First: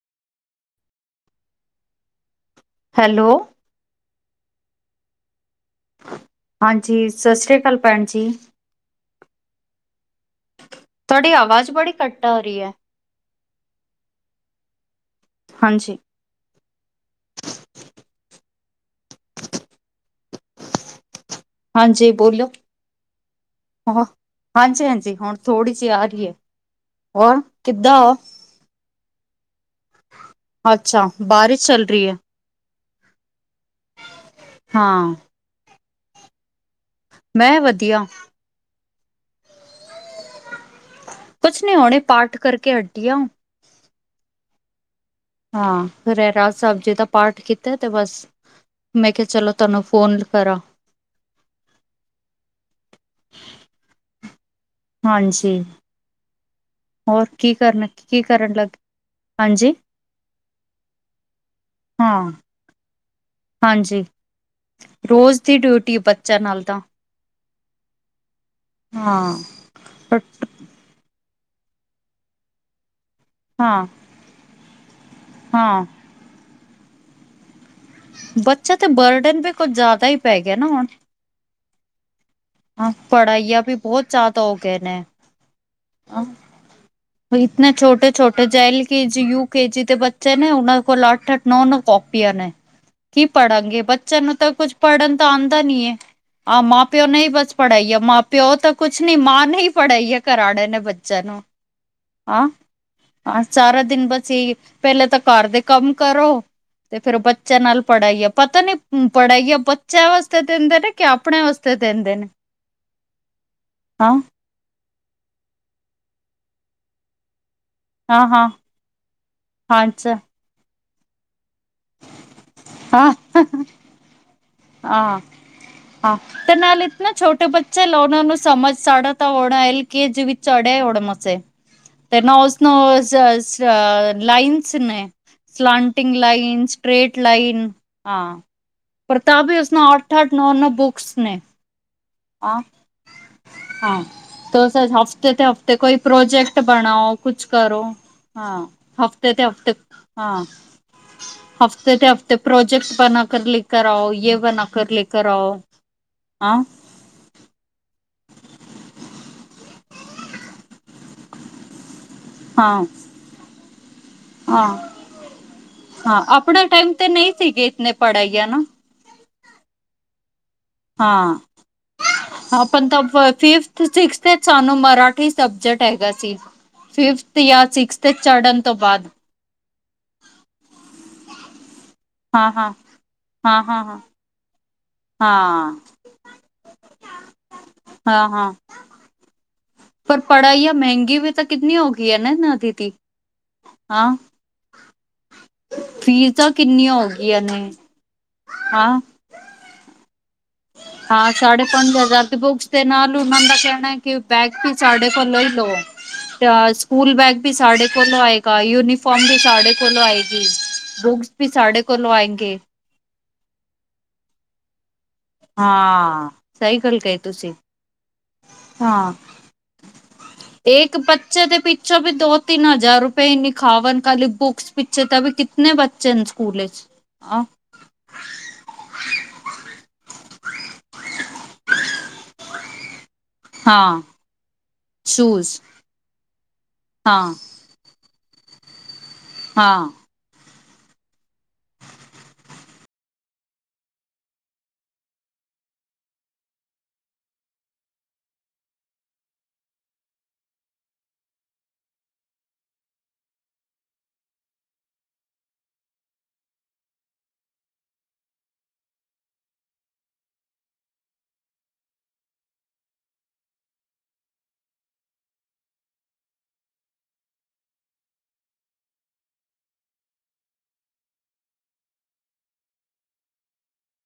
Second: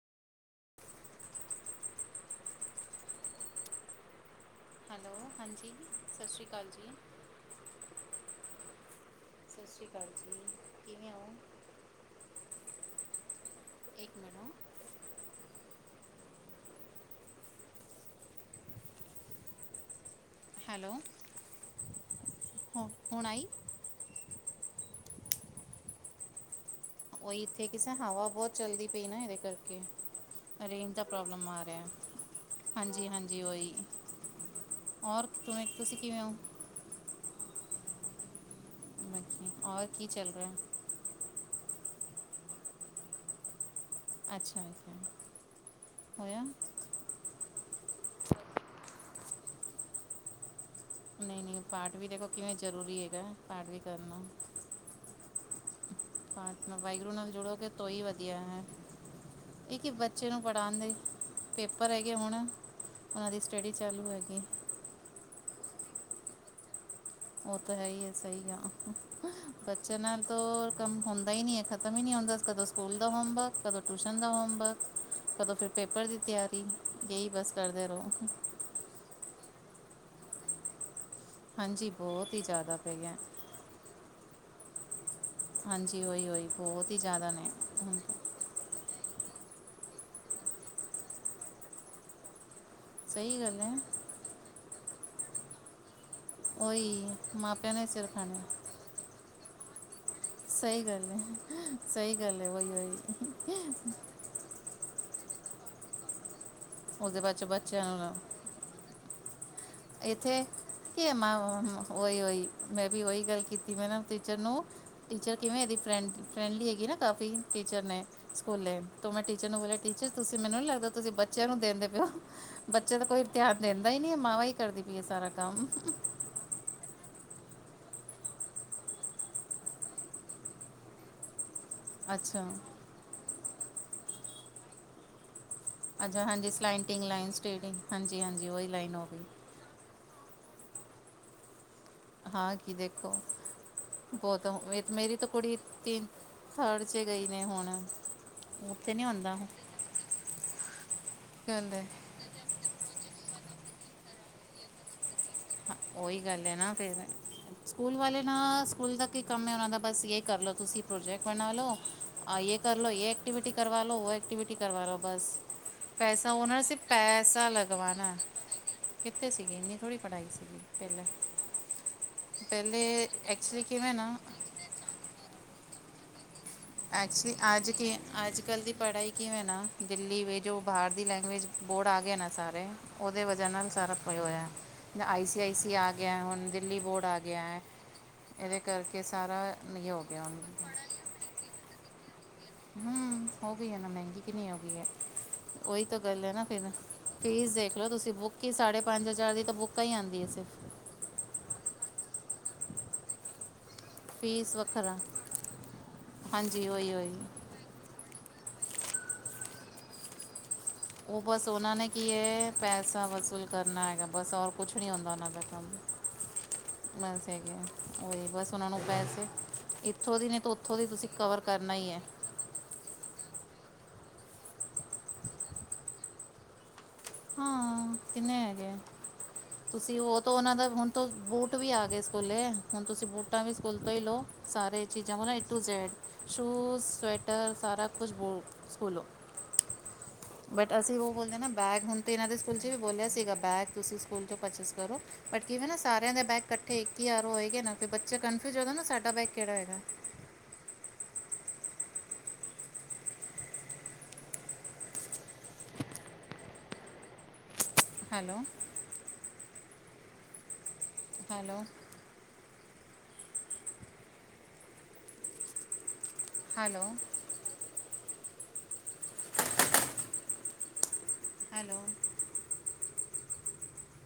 Hello, hello, ਹਾਂਜੀ। ਸਤਿ ਸ਼੍ਰੀ ਅਕਾਲ ਜੀ। ਹਾਂਜੀ ਸਤਿ ਸ੍ਰੀ ਅਕਾਲ ਭੈਣ ਜੀ। ਸਤਿ ਸ਼੍ਰੀ ਅਕਾਲ ਜੀ। ਕਿਵੇਂ ਹੋ? ਤੁਹਾਡੀ ਆਵਾਜ਼ ਬੜੀ ਘੱਟ ਆ ਰਹੀ ਐ। [unintelligible] ਹਾਂਜੀ ਹੈਲੋ ਹਾਂਜੀ ਬੋਲੋ, ਹੁ ਹੁਣ ਆਈ ਹੋਰ ਹਾਂਜੀ-ਹਾਂਜੀ ਹੁਣ ਥੋੜ੍ਹੀ ਜਿਹੀ ਆ ਰਹੀ ਏ। ਉਹੀ ਇੱਥੇ ਕਿਸੇ ਹਵਾ ਬਹੁਤ ਚੱਲਦੀ ਪਈ ਨਾ ਇਹਦੇ ਕਰਕੇ। ਅੱਛਾ ਬਾਰਿਸ਼ ਚੱਲ ਰਹੀ ਏ। ਹਾਂਜੀ-ਹਾਂਜੀ ਓਹੀ, ਹਾਂ ਹੋਰ ਕਿਵੇਂ ਤੁਸੀਂ ਕਿਵੇਂ ਹੋ? ਮੈਂ ਵਧੀਆ। ਔਰ ਕੀ ਚੱਲ ਰਿਹਾ? ਕੁਛ ਨੀ ਹੁਣੇ ਪਾਠ ਕਰਕੇ ਹਟੀ ਓ। ਅੱਛਾ ਜੀ। ਹਾਂ ਰਹਿਰਾਸ ਸਾਹਿਬ ਜੀ ਦਾ ਪਾਠ ਕੀ ਤੇ ਬਸ, ਮੈਂ ਕਿਹਾ ਚਲੋ ਤੁਹਾਨੂੰ ਫੋਨ ਕਰਾਂ। ਨਹੀਂ-ਨਹੀਂ ਪਾਠ ਵੀ ਦੇਖੋ ਕਿਵੇਂ ਜ਼ਰੂਰੀ ਹੈਗਾ ਪਾਠ ਵੀ ਕਰਨਾ। ਹਾਂਜੀ ਵਾਹਿਗੁਰੂ ਹੋਰ ਨਾਲ ਕੀ ਜੁੜੋਗੇ ਕਰਨ ਤੋ ਹੀ ਕੀ ਵਧੀਆ ਕਰਨ ਹੈ। ਲੱਗ ਹਾਂਜੀ ਇਹ ਕਿ ਬੱਚੇ ਨੂੰ ਪੜ੍ਹਾਉਣ ਦੇ ਪੇਪਰ ਹੈਗੇ ਹਾਂ ਹੁਣ। ਉਨਾਂ ਦੀ ਸਟੱਡੀ ਚਾਲੂ ਹੋ। ਕੀ ਡਿਊਟੀ ਬੱਚਾ ਨਾਲ ਤਾਂ ਉਹ ਤਾਂ ਹੈ ਹੀ ਆ ਸਹੀ ਆ ਹਾਂ ਬੱਚਾ ਨਾਲ ਤੋ ਕੰਮ ਹੁੰ ਨਹੀਂ-ਨਹੀਂ ਇਹ ਖਤਮ ਈ ਨੀ ਹੁੰਦਾ ਕਦੋਂ ਸਕੂਲ ਦਾ ਹੋਮਵਰਕ, ਕਦੋਂ ਹਾਂ ਟੂਸ਼ਨ ਦਾ ਹੋਮਵਰਕ, ਕਦੋਂ ਫਿਰ ਹਾਂ ਪੇਪਰ ਦੀ ਤਿਆਰੀ ਇਹੀ ਬਸ ਕਰਦੇ ਰਹੋ ਬੱਚਾ ਤੇ ਬਰਡਨ ਵੀ ਕੁੱਝ ਜ਼ਿਆਦਾ ਹੀ ਪੈ ਗਿਆ ਨਾ ਹੁਣ। ਹਾਂਜੀ ਬਹੁਤ ਹੀ ਜ਼ਿਆਦਾ ਹਾਂ ਪੈ ਗਿਆ ਪੜ੍ਹਾਈਆ ਵੀ ਬਹੁਤ ਜਿਆਦਾ ਹੋਗੇ ਨੇ। ਹਾਂਜੀ ਉਹੀ ਉਹੀ ਬਹੁਤ ਹੀ ਜ਼ਿਆਦਾ ਨੇ ਇਤਨੇ ਹੁਣ ਤਾਂ ਛੋਟੇ-ਛੋਟੇ L K G U K G ਦੇ ਬੱਚੇ ਨੇ ਉਹਨਾਂ ਦੇ ਕੋਲ ਅੱਠ-ਅੱਠ, ਨੌ-ਨੌ ਕਾਪੀਆਂ ਨੇ। ਕੀ ਸਹੀ ਗੱਲ ਹੈ ਪੜਾਂਗੇ ਬੱਚਿਆਂ ਨੂੰ ਤਾਂ ਕੁੱਝ ਪੜ੍ਹਨ ਦਾ ਆਦਾਂ ਨੀ ਏ। ਹਾਂ ਮਾਂ-ਪਿਓ ਉਹੀ ਨੇ ਹੀ ਬਸ ਮਾਪਿਆਂ ਨੇ ਪੜਾਈ ਆ ਸਿਰ ਮਾਂ ਖਾਣੇ ਪਿਓ ਤਾਂ ਕੁਛ ਨੀ ਮਾਂ ਨੇ ਈ ਪੜ੍ਹਾਈ ਆ ਘਰ। ਸਹੀ ਗੱਲ ਹੈ ਸਹੀ ਗੱਲ ਹਾਂ ਹੈ ਵਹੀ-ਵਹੀ। ਹਾਂ ਸਾਰਾ ਦਿਨ ਬਸ ਇਹੀ ਪਹਿਲੇ ਤਾਂ ਘਰ ਦੇ ਕੰਮ ਕਰੋ ਤੇ ਫੇਰ ਉਹਦੇ ਬਾਅਦ 'ਚੋਂ ਬੱਚਿਆਂ ਨਾਲ ਨੂੰ ਪੜ੍ਹਾਈਆ ਪਤਾ ਨੀ ਪੜ੍ਹਾਈਆ ਇੱਥੇ ਕੀ ਮੈਂ ਦਿੰਦੇ ਨੇ ਉਹੀ-ਉਹੀ ਮੈਂ ਵੀ ਉਹੀ ਗੱਲ ਕੀਤੀ ਮੈਂ ਨਾ ਹਾਂ ਟੀਚਰ ਨੂੰ। ਟੀਚਰ ਕਿਵੇਂ ਇਹਦੀ ਫਰੈਂ ਫਰੈਂਡਲੀ ਹੈਗੀ ਨਾ ਕਾਫੀ। ਟੀਚਰ ਨੇ, ਸਕੂਲੇ ਤੋਂ ਮੈਂ ਟੀਚਰ ਨੂੰ ਬੋਲਿਆ ਟੀਚਰ ਤੁਸੀਂ ਮੈਨੂੰ ਨੀ ਲੱਗਦਾ ਤੁਸੀਂ ਬ ਬੱਚਿਆਂ ਨੂੰ ਦਿੰਦੇ ਪਏ ਓ ਬੱਚੇ ਦਾ ਕੋਈ ਧਿਆਨ ਦਿੰਦਾ ਹੀ ਨੀ ਮਾਵਾਂ ਹੀ ਕਰਦੀ ਪਈ ਹੈ ਹਾਂ, ਸਾਰਾ ਕੰਮ ਹਾਂ ਤੇ ਨਾਲ ਇੱਥੇ ਨਾ ਛੋਟੇ ਬੱਚੇ ਲੋਨਾ ਉਹਨੂੰ ਸਮਝ ਚੜ ਤਾਂ ਆਉਣਾ ਐਲ ਕੇ ਜੀ ਵਿੱਚ ਅੜਿਆ ਉੜ ਮਸੇ। ਤੇ ਅੱਛਾ ਨੌਜ਼, ਨੌ [unintelligible] ਲਾਈਨਸ ਨੇ। ਅੱਛਾ ਹਾਂਜੀ ਸਲਾਟਿੰਗ ਲਾਈਨਜ਼, ਸਟੇਟਿੰਗ ਹਾਂਜੀ-ਹਾਂਜੀ ਉਹੀ ਲਾਈਨਸ ਹੋ ਗਈ। ਉਸ ਨਾਲ ਅੱਠ-ਅੱਠ, ਨੌ-ਨੌ ਬੁੱਕਸ ਨੇ। ਹਾਂ ਕੀ ਦੇਖੋ। ਹਾਂ, ਬਹੁਤ ਤੁਸ ਇਹ ਤਾਂ ਮੇਰੀ ਤਾਂ ਹਫ਼ਤੇ ਤੇ ਕੁੜੀ ਹਫ਼ਤੇ ਕੋਈ ਤਿੰਨ ਪ੍ਰੋਜੈਕਟ ਥਰਡ 'ਚ ਬਣਾਓ ਗਈ ਨੇ ਕੁਛ ਹੁਣ ਕਰੋ। ਹਾਂ ਉੱਥੇ ਨਹੀਂ ਹਫ਼ਤੇ ਹੁੰਦਾ ਤੇ ਹਫਤੇ, ਹਾਂ ਕਹਿੰਦੇ ਹਫ਼ਤੇ ਤੇ ਹਫ਼ਤੇ ਪ੍ਰੋਜੈਕਟ ਬਣਾ ਕਰ ਲੈ ਕਰ ਆਓ ਜੇ ਬਣਾ ਕਰ ਲੇ ਉਹੀ ਗੱਲ ਹੈ ਨਾ ਫੇਰ, ਸਕੂਲ ਵਾਲੇ ਨਾ ਸਕੂਲ ਦਾ ਕੀ ਕੰਮ ਹੈ ਉਹਨਾਂ ਦਾ। ਬਸ ਇਹ ਕਰਲੋ ਤੁਸੀਂ ਪ੍ਰੋਜੈਕਟ ਬਣਾ ਲਓ, ਇਹ ਹਾਂ ਕਰਲੋ ਇਹ ਐਕਟੀਵਿਟੀ ਕਰਵਾ ਲੋ ਉਹ ਐਕਟੀਵਿਟੀ ਹਾਂ ਕਰ ਵਾਲੋ ਬਸ ਹਾਂ ਪੈਸਾ ਉਹਨਾਂ ਸੀ ਪੈਸਾ ਲਗਵਾਨਾ, ਕਿੱਥੇ ਸੀਗੀ, ਇੰਨੀ ਥੋੜ੍ਹੀ ਪੜਾਈ ਸੀਗੀ। ਪਹਿਲੇ ਹਾਂ, ਪਹਿਲੇ ਐਕਚੁਅਲੀ ਫਿਫਥ, ਕਿਵੇਂ ਨਾ ਸਿਕਸਥ ਸਾਨੂੰ ਮਰਾਠੀ ਸਬਜੈਕਟ ਹੈਗਾ ਸੀ। ਐਕਚੁਲੀ ਫਿਫਥ ਜਾਂ ਅੱਜ ਕੀ, ਚੜਨ ਅੱਜ-ਕੱਲ ਤੋਂ ਦੀ ਬਾਅਦ ਪੜ੍ਹਾਈ ਕਿਵੇਂ ਨਾ ਦਿੱਲੀ ਵੀ ਜੋ ਬਾਹਰ ਦੀ ਲੈਂਗੁਏਜ ਬੋਰਡ ਆ ਗਏ ਨਾ ਹਾਂ ਸਾਰੇ, ਹਾਂ ਉਹਦੇ ਵਜ੍ਹਾ ਹਾਂ ਨਾਲ ਹਾਂ ਸਾਰਾ ਹਾਂ ਹੋਇਆ। ਹਾਂ ਆਈ-ਸੀ-ਆਈ-ਸੀ ਆ ਗਿਆ, ਹੁਣ ਦਿੱਲੀ ਬੋਰਡ ਆ ਗਿਆ ਹੈ ਹਾਂ ਹਾਂ ਇਹਦੇ ਕਰਕੇ ਸਾਰਾ ਇਹ ਹੋ ਪਰ ਗਿਆ ਹੁਣ ਪੜਾਈਆਂ ਮਹਿੰਗੀ ਵੀ ਤਾਂ ਕਿਤਨੀ ਹੋ ਗਈ ਹੈ। ਨਾ ਨਾ ਦੀਦੀ ਹੂੰ, ਹੋ ਗਈ ਇਹ ਨਾ ਹਾਂ ਮਹਿੰਗੀ, ਕਿੰਨੀ ਹੋ ਗਈ ਐ? ਉਹੀ ਤਾਂ ਗੱਲ ਹੈ ਨਾ, ਫੀਸਾਂ ਫਿਰ ਕਿੰਨੀਆਂ ਹੋ ਗਈਆਂ ਫੀਸ ਨੇ ਦੇਖ ਲਓ ਤੁਸੀਂ ਬੁੱਕ ਹੀ ਸਾਢੇ ਹਾਂ ਪੰਜ ਹਜ਼ਾਰ ਦੀ ਤਾਂ ਬੁੱਕਾਂ ਹੀ ਆਦੀ। ਹਾਂ ਸਾਢੇ ਪੰਜ ਹਜ਼ਾਰ ਦੇ ਬੁੱਕਸ ਦੇ ਨਾਲ ਓਹਨਾ ਦਾ, ਕਿ ਬੈਗ ਫੀਸ ਵੀ ਵੱਖਰਾ ਸਾਡੇ ਕੋਲੋਂ ਹੀ ਲਓ, ਹਾਂਜੀ ਤਾਂ ਉਹੀ ਸਕੂਲ ਉਹੀ ਬੈਗ ਵੀ ਸਾਡੇ ਕੋਲ ਆਏਗਾ। ਯੂਨੀਫਾਰਮ ਵੀ ਸਾਡੇ ਕੋਲੋਂ ਆਏਗੀ। ਉਹ ਬੁੱਕਸ ਬਸ ਵੀ ਉਹਨਾਂ ਸਾਡੇ ਨੇ ਕੀ ਕੋਲੋਂ ਹੈ ਆਏਂਗੇ ਪੈਸਾ ਵਸੂਲ ਕਰਨਾ ਹੈਗਾ, ਬਸ ਹੋਰ ਕੁਛ ਨੀ ਹੁੰਦਾ ਉਹਨਾਂ ਕੋਲੋਂ ਹਾਂ ਸਹੀ ਗੱਲ, ਕਹੀ ਹੈਗੇ ਤੁਸੀਂ ਆ। ਬਸ ਉਹਨਾ ਨੂੰ ਹਾਂ ਪੈਸੇ, ਇੱਥੋਂ ਦੀ ਨਹੀਂ ਤਾਂ ਉੱਥੋਂ ਦੀ ਇੱਕ ਤੁਸੀਂ ਕਵਰ ਬੱਚੇ ਦੇ ਕਰਨਾ ਹੀ ਪਿੱਛੋਂ ਹੈ ਵੀ ਦੋ-ਤਿੰਨ ਹਜ਼ਾਰ ਰੁਪਏ ਨੀ ਖਾਵਨ, ਖੀ ਬੁੱਕਸ ਪਿੱਛੇ ਤਾਂ ਵੀ ਕਿੰਨੇ ਬੱਚੇ ਨੇ ਸਕੂਲ ਚ? ਹਾਂ ਕਿੰਨੇ ਹੈਗੇ। ਤੁਸੀਂ ਉਹ ਤਾਂ ਉਹਨਾਂ ਦਾ ਹੁਣ ਬੂਟ ਵੀ ਆ ਗਏ ਸਕੂਲੇ, ਹੁਣ ਤੁਸੀਂ ਬੂਟਾਂ ਵੀ ਸਕੂਲ ਤੋਂ ਹੀ ਹਾਂ, ਲਓ, ਸਾਰੇ ਚੀਜ਼ਾਂ ਮਤਲਬ A shoes to Z shoes, ਹਾਂ ਸਵੈਟਰ ਸਾਰਾ ਕੁਛ ਬੋਲ, ਸਕੂਲੋ। ਹਾਂ, ਬਟ ਅਸੀਂ ਉਹ ਬੋਲਦੇ ਨਾ ਬੈਗ ਹੁਣ ਤੇ ਇਹਨਾਂ ਦੇ ਸਕੂਲ ਚ ਵੀ ਬੋਲਿਆ ਸੀਗਾ ਬੈਗ ਤੁਸੀਂ ਸਕੂਲ ਚੋਂ ਪਰਚੇਸ ਕਰੋ, ਬਟ ਕਿਵੇਂ ਨਾ ਸਾਰਿਆਂ ਦੇ ਬੈਗ ਇਕੱਠੇ ਇੱਕ ਹੀ, ਯਾਰ ਉਹ ਹੋਏਗਾ, ਨਾ ਬੱਚਾ ਕਫਿਊਜ ਹੋਏਗਾ ਨਾ ਸਾਡਾ ਬੈਗ ਕਿਹੜਾ ਹੈਗਾ, [unintelligible] ਹੈਲੋ, ਹੈਲੋ, ਹੈਲੋ, ਹੈਲੋ,